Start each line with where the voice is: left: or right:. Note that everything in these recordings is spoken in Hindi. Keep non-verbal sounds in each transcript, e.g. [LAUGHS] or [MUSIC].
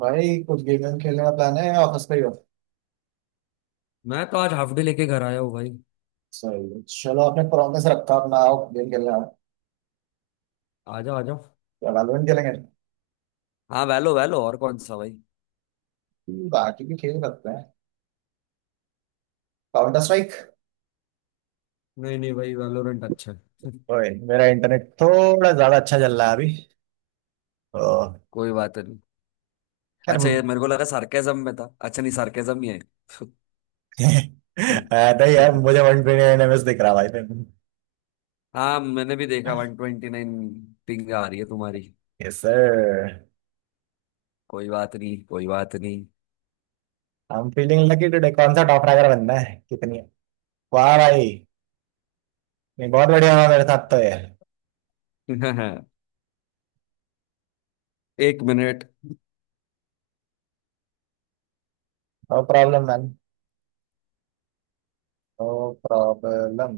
right: भाई कुछ गेम वेम खेलने का प्लान है या ऑफिस पे ही हो।
left: मैं तो आज हाफ डे लेके घर आया हूँ भाई।
right: सही है। चलो, आपने प्रॉमिस रखा अपना, आओ गेम खेलने आओ।
left: आ जाओ आ जाओ।
right: क्या वैलोरेंट खेलेंगे?
left: हाँ, वैलो वैलो और कौन सा भाई।
right: बाकी भी खेल सकते हैं। Counter strike.
left: नहीं नहीं भाई, वैलोरेंट अच्छा है।
right: ओए, मेरा इंटरनेट थोड़ा ज्यादा अच्छा चल रहा है अभी। ओ,
left: कोई बात नहीं।
right: यार।
left: अच्छा, ये मेरे को लगा सार्केज्म में था। अच्छा नहीं, सार्केज्म ही है।
right: [LAUGHS] नहीं यार, मुझे
left: [LAUGHS]
right: 129 ms दिख रहा भाई।
left: हाँ, मैंने भी देखा 129। पिंग आ रही है तुम्हारी।
right: Yes sir.
left: कोई बात नहीं, कोई बात नहीं।
right: I am feeling lucky today. कौन सा टॉप रैगर बनना है, कितनी है? वाह भाई। नहीं, बहुत बढ़िया हुआ मेरे साथ तो ये।
left: [LAUGHS] एक minute.
right: No problem man. No problem.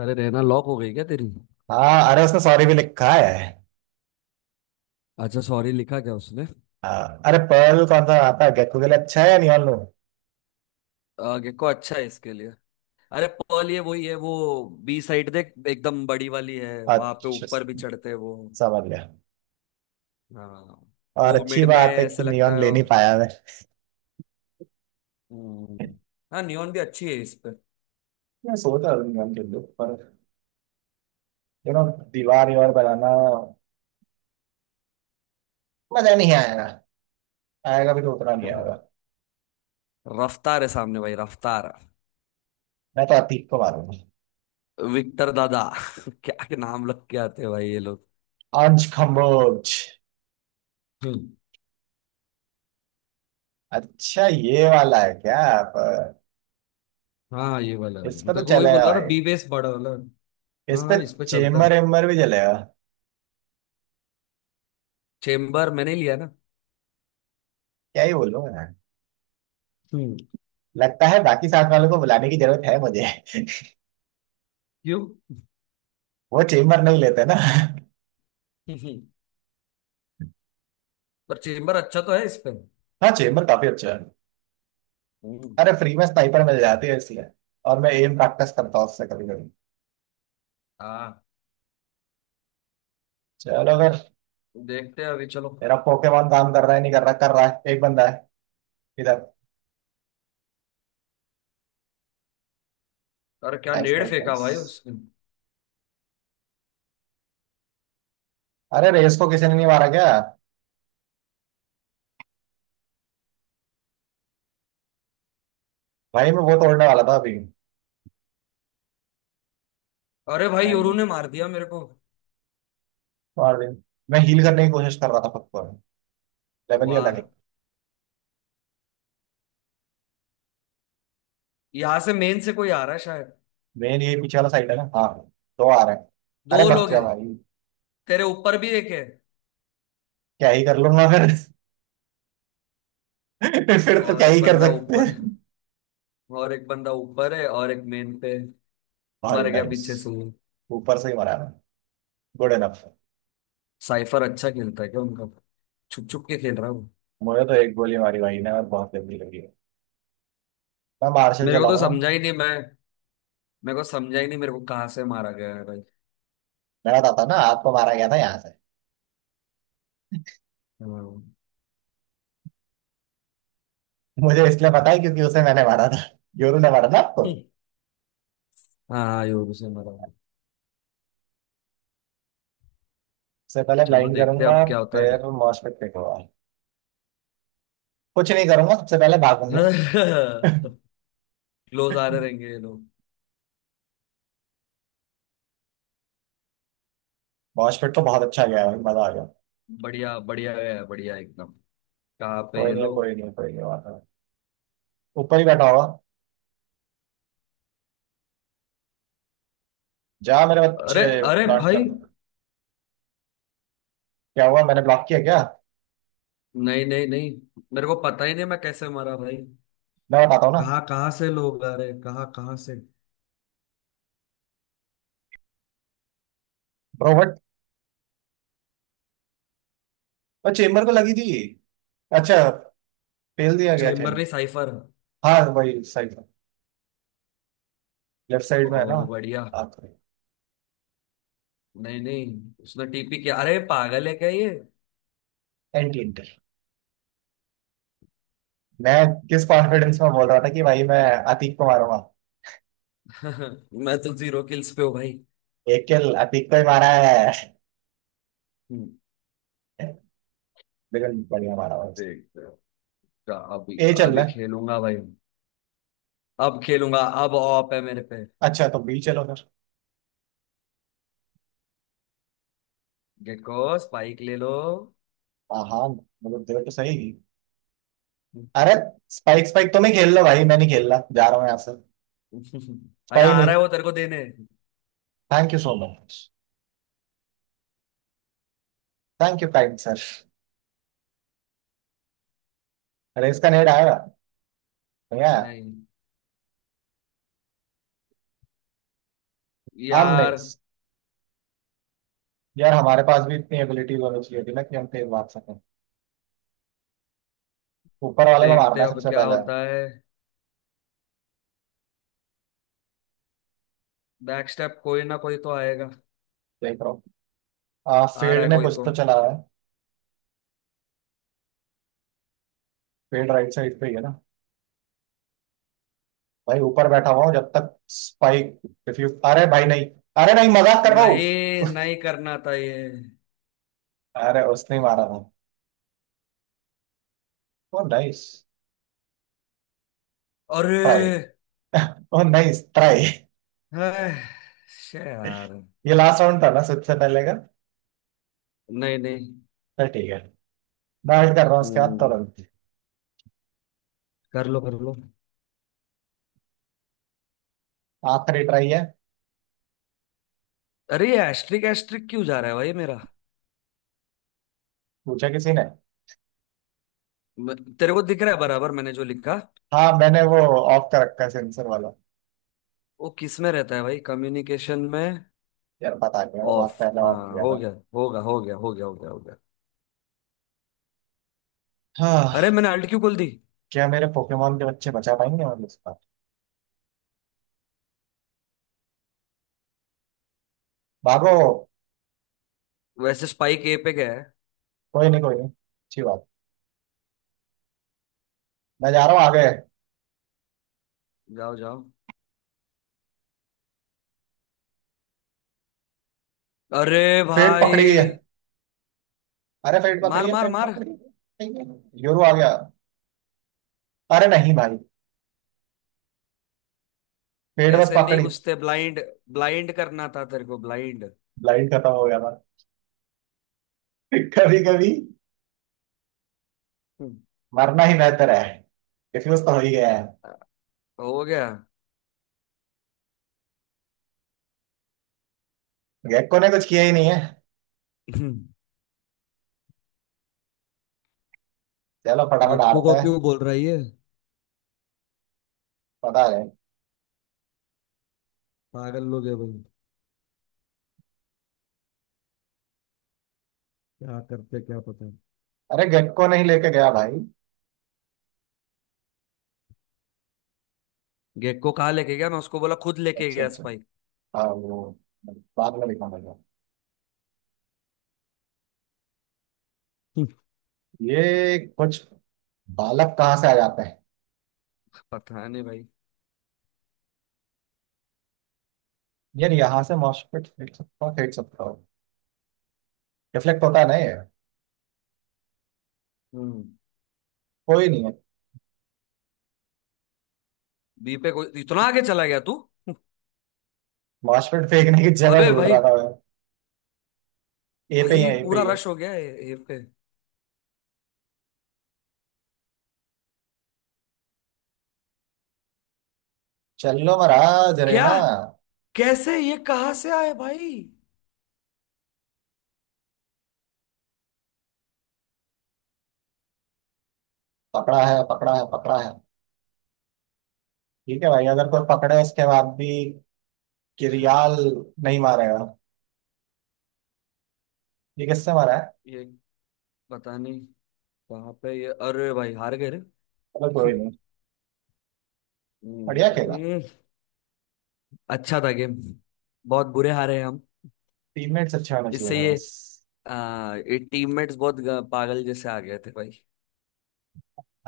left: अरे रहना, लॉक हो गई क्या तेरी।
right: हाँ, अरे उसने सॉरी भी लिखा है।
left: अच्छा, सॉरी लिखा क्या उसने।
right: हाँ। अरे पर्ल कौन सा आता है? गेको के लिए अच्छा है या नियॉन लूं?
left: गेको अच्छा है इसके लिए। अरे पर्ल, ये वही है वो। बी साइड देख, एकदम बड़ी वाली है, वहां पे
right: अच्छा,
left: ऊपर भी चढ़ते हैं वो।
right: समझ गया।
left: हाँ,
right: और
left: वो
right: अच्छी
left: मिड में
right: बात है कि
left: ऐसा लगता
right: नियॉन
left: है।
right: ले नहीं पाया मैं।
left: हम्म। हाँ, नियॉन भी अच्छी है इस पे। [LAUGHS]
right: मैं सोच रहा था नियॉन के लिए, पर यू नो दीवार यार बनाना मजा नहीं आएगा। आएगा भी तो उतना नहीं
left: हम्म,
right: आएगा।
left: रफ्तार है सामने भाई, रफ्तार।
right: मैं तो अतीक को मारूंगा।
left: विक्टर दादा। [LAUGHS] क्या के नाम लग के आते हैं भाई ये लोग।
right: अंश खम्बोज।
left: हम्म,
right: अच्छा, ये वाला है क्या? पर
left: हाँ, ये वाला
right: इस पे
left: मैं
right: तो
left: तेरे को वही बोल
right: चलेगा
left: रहा ना,
right: भाई।
left: बी बेस बड़ा वाला।
right: इस
left: हाँ
right: पे
left: हाँ, इस पे चलता है।
right: चेम्बर एम्बर भी चलेगा।
left: चेम्बर मैंने लिया ना।
right: क्या ही बोलूं मैं।
left: हम्म।
right: लगता है बाकी साथ वालों को बुलाने की जरूरत है मुझे। [LAUGHS]
left: क्यों।
right: वो चेम्बर नहीं लेते ना। [LAUGHS]
left: [LAUGHS] पर चेम्बर अच्छा तो है इस पे।
right: हाँ, चेम्बर काफी अच्छा है।
left: हम्म,
right: अरे फ्री में स्नाइपर मिल जाती है इसलिए। और मैं एम प्रैक्टिस करता हूँ उससे कभी कभी।
left: हाँ।
right: चलो अगर।
left: देखते हैं अभी, चलो।
right: मेरा पोकेमॉन काम कर रहा है, नहीं कर रहा, कर रहा है। एक बंदा है इधर।
left: अरे क्या
right: नाइस
left: नेड़
right: नाइस
left: फेंका
right: नाइस।
left: भाई उसने।
right: अरे रेस को किसी ने नहीं मारा क्या? भाई मैं वो तोड़ने वाला था अभी।
left: अरे भाई,
right: नहीं
left: योरू
right: नहीं।
left: ने मार दिया मेरे को।
right: मार दिया। मैं हील करने की कोशिश कर रहा था खुद को। लेवल ही अलग
left: वाह।
right: है।
left: यहाँ से मेन से कोई आ रहा है शायद।
right: मेन ये पीछे वाला साइड है ना। हाँ, दो आ रहे हैं। अरे
left: दो
right: बक
left: लोग
right: जा
left: हैं।
right: भाई।
left: तेरे ऊपर भी एक है।
right: क्या ही कर लूंगा फिर। [LAUGHS] फिर तो
left: और
right: क्या
left: एक
right: ही कर
left: बंदा
right: सकते
left: ऊपर है।
right: हैं।
left: और एक बंदा ऊपर है और एक मेन पे।
right: भाई
left: मर गया
right: नाइस।
left: पीछे से वो।
right: ऊपर से ही मारा है। Good enough.
left: साइफर अच्छा खेलता है क्या उनका। छुप छुप के खेल रहा है वो।
right: मुझे तो एक गोली मारी भाई ने और बहुत गंदी लगी है। मैं मार्शल
left: मेरे को तो
right: चलाऊंगा।
left: समझा ही नहीं मैं। मेरे को समझा ही नहीं, मेरे को कहाँ से मारा गया है भाई।
right: मैं बताता हूँ ना, आपको मारा गया था यहाँ से।
left: हाँ,
right: मुझे इसलिए पता है क्योंकि उसे मैंने मारा था। योरू ने मारा था आपको।
left: हाँ, योरू से मारा।
right: सबसे पहले
left: चलो
right: ब्लाइंड
left: देखते हैं
right: करूंगा,
left: अब क्या होता
right: फिर
left: है।
right: मॉशपिट फेंकूंगा। कुछ नहीं करूंगा, सबसे पहले भागूंगा।
left: [LAUGHS] क्लोज आ रहे रहेंगे ये लोग।
right: मॉशपिट तो बहुत अच्छा गया भाई, मजा आ गया।
left: बढ़िया, बढ़िया है बढ़िया एकदम। कहाँ पे
right: कोई
left: ये
right: नहीं है,
left: लोग।
right: कोई नहीं है, कोई नहीं बात है। ऊपर ही बैठा होगा। जा मेरे बच्चे,
left: अरे। अरे
right: ब्लॉक
left: भाई।
right: कर दो। क्या हुआ, मैंने ब्लॉक किया क्या?
left: नहीं नहीं नहीं, मेरे को पता ही नहीं मैं कैसे मरा भाई।
right: मैं बताता हूँ ना।
left: कहाँ कहाँ से लोग आ रहे, कहाँ कहाँ से।
right: रोबोट। और चेम्बर को लगी थी। अच्छा, फेल दिया गया
left: चेम्बर नहीं,
right: चेम्बर।
left: साइफर।
right: हाँ वही सही। लेफ्ट साइड में है ना।
left: ओ बढ़िया।
right: हाँ,
left: नहीं नहीं, उसने टीपी किया, अरे पागल है क्या ये।
right: एंटी इंटर। मैं किस कॉन्फिडेंस में बोल रहा था कि भाई मैं अतीक को मारूंगा।
left: [LAUGHS] मैं तो जीरो किल्स पे हूँ भाई।
right: एक किल अतीक को ही मारा है।
left: हम्म,
right: बिल्कुल बढ़िया मारा हुआ उसने।
left: देखते हैं। क्या अभी।
right: ए चल
left: अभी
right: रहा है।
left: खेलूंगा भाई। अब खेलूंगा। अब ऑप है मेरे पे।
right: अच्छा, तो बी चलो फिर।
left: गेको, स्पाइक ले लो।
right: हाँ हाँ, मतलब देखो तो सही। अरे स्पाइक, स्पाइक तुम ही खेल लो भाई, मैं नहीं खेल रहा, जा रहा हूँ यहाँ से।
left: [LAUGHS] अरे
right: स्पाइक
left: आ
right: नहीं।
left: रहा है वो तेरे को देने।
right: Thank you so much. Thank you kind sir. अरे इसका नेट आएगा। नहीं आया।
left: नहीं,
right: हम
left: यार।
right: नेक्स्ट। यार, हमारे पास भी इतनी एबिलिटीज होनी चाहिए थी ना कि हम तेज भाग सकें। ऊपर वाले को
left: देखते
right: मारना
left: हैं
right: है
left: अब
right: सबसे
left: क्या
right: पहले।
left: होता है। बैक स्टेप, कोई ना कोई तो आएगा।
right: देख रहा हूँ।
left: आ रहा
right: फेड
left: है
right: ने
left: कोई
right: कुछ
left: तो।
right: तो चला है। फेड राइट साइड पे ही है ना। भाई ऊपर बैठा हुआ हूँ जब तक स्पाइक। रिफ्यूज, अरे भाई नहीं। अरे नहीं, मजाक कर रहा हूँ।
left: नहीं नहीं, करना था ये।
right: अरे उसने ही मारा था। ओ नाइस
left: अरे।
right: ट्राई। ओ नाइस ट्राई। [LAUGHS]
left: है, शे यार।
right: ये लास्ट राउंड था ना सबसे पहले का?
left: नहीं नहीं।
right: तो ठीक है। डाइट कर रहा हूँ उसके बाद
left: हम्म।
right: तुरंत।
left: कर लो कर लो।
right: आखिरी ट्राई है।
left: अरे ये एस्ट्रिक एस्ट्रिक क्यों जा रहा है भाई मेरा।
right: पूछा किसी ने?
left: म- तेरे को दिख रहा है बराबर मैंने जो लिखा।
right: हाँ मैंने वो ऑफ कर रखा है, सेंसर वाला।
left: वो किस में रहता है भाई, कम्युनिकेशन में।
right: यार बता दिया, मैं बहुत
left: ऑफ,
right: पहले ऑफ
left: हाँ
right: किया था।
left: हो गया। होगा, हो गया हो गया हो गया हो गया। अरे
right: हाँ।
left: मैंने अल्ट क्यों खोल दी।
right: क्या मेरे पोकेमोन के बच्चे बचा पाएंगे मतलब इस बार? भागो।
left: वैसे स्पाइक ए पे गया है।
right: कोई नहीं, कोई नहीं, अच्छी बात। मैं जा रहा हूँ आगे।
left: जाओ जाओ। अरे
right: पेट पकड़ी है।
left: भाई।
right: अरे पेट
left: मार
right: पकड़िए,
left: मार
right: पेट
left: मार।
right: पकड़िए। ठीक है, यूरो आ गया। अरे नहीं भाई, पेट बस
left: ऐसे नहीं
right: पकड़ी।
left: घुसते ब्लाइंड। ब्लाइंड करना था तेरे को, ब्लाइंड।
right: लाइन खत्म हो गया था। [LAUGHS] कभी कभी
left: हम्म,
right: मरना ही बेहतर है। डिफ्यूज तो हो ही गया है।
left: हो गया।
right: गेक्को ने कुछ किया ही नहीं है।
left: [CLEARS THROAT] [LAUGHS]
right: चलो फटाफट
left: गेको
right: हारते
left: को
right: हैं।
left: क्यों बोल रहा है ये।
right: पता है।
left: पागल लोग है भाई। क्या करते क्या पता।
right: अरे गेक्को नहीं लेके गया भाई।
left: गेको कहाँ लेके गया, मैं उसको बोला खुद लेके
right: अच्छा
left: गया
right: अच्छा।
left: स्पाइक।
right: हाँ वो बाद में दिखाऊंगा।
left: हम्म,
right: ये कुछ बालक कहाँ से आ जाते हैं?
left: पता नहीं भाई।
right: यार यहाँ से मॉस्फेट फेंक सकता हूँ, फेंक सकता हूँ। रिफ्लेक्ट होता है ना ये?
left: हम्म।
right: कोई नहीं है।
left: बी पे कोई इतना आगे चला गया तू।
right: मॉस्फेट फेंकने की जगह
left: अबे
right: ढूंढ
left: भाई।
right: रहा था मैं। ए पे ही
left: भाई
right: है, ए पे
left: पूरा
right: ही है।
left: रश हो गया है। ए पे।
right: चल लो महाराज, अरे
left: क्या।
right: ना।
left: कैसे, ये कहाँ से आए भाई
right: पकड़ा है, पकड़ा है, पकड़ा है। ठीक है भाई, अगर कोई पकड़े उसके बाद भी। किरियाल नहीं मारेगा। ये किससे मारा है?
left: ये। पता नहीं। कहाँ पे ये, अरे भाई हार गए रे।
right: चलो कोई नहीं। बढ़िया खेला।
left: हम्म, अच्छा था गेम। बहुत बुरे हारे हैं हम।
right: टीममेट्स अच्छे होने चाहिए
left: इससे ये।
right: बस।
left: ये टीममेट्स बहुत पागल जैसे आ गए थे भाई।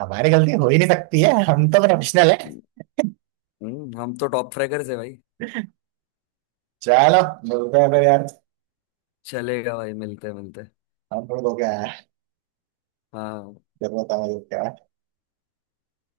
right: हमारी गलती हो ही नहीं सकती है, हम तो प्रोफेशनल है।
left: हम तो टॉप फ्रैगर्स है भाई।
right: चलो, मिलते हैं फिर यार।
left: चलेगा भाई, मिलते मिलते।
right: हम थोड़ा धो के आया है,
left: हाँ।
right: जरूरत है मुझे।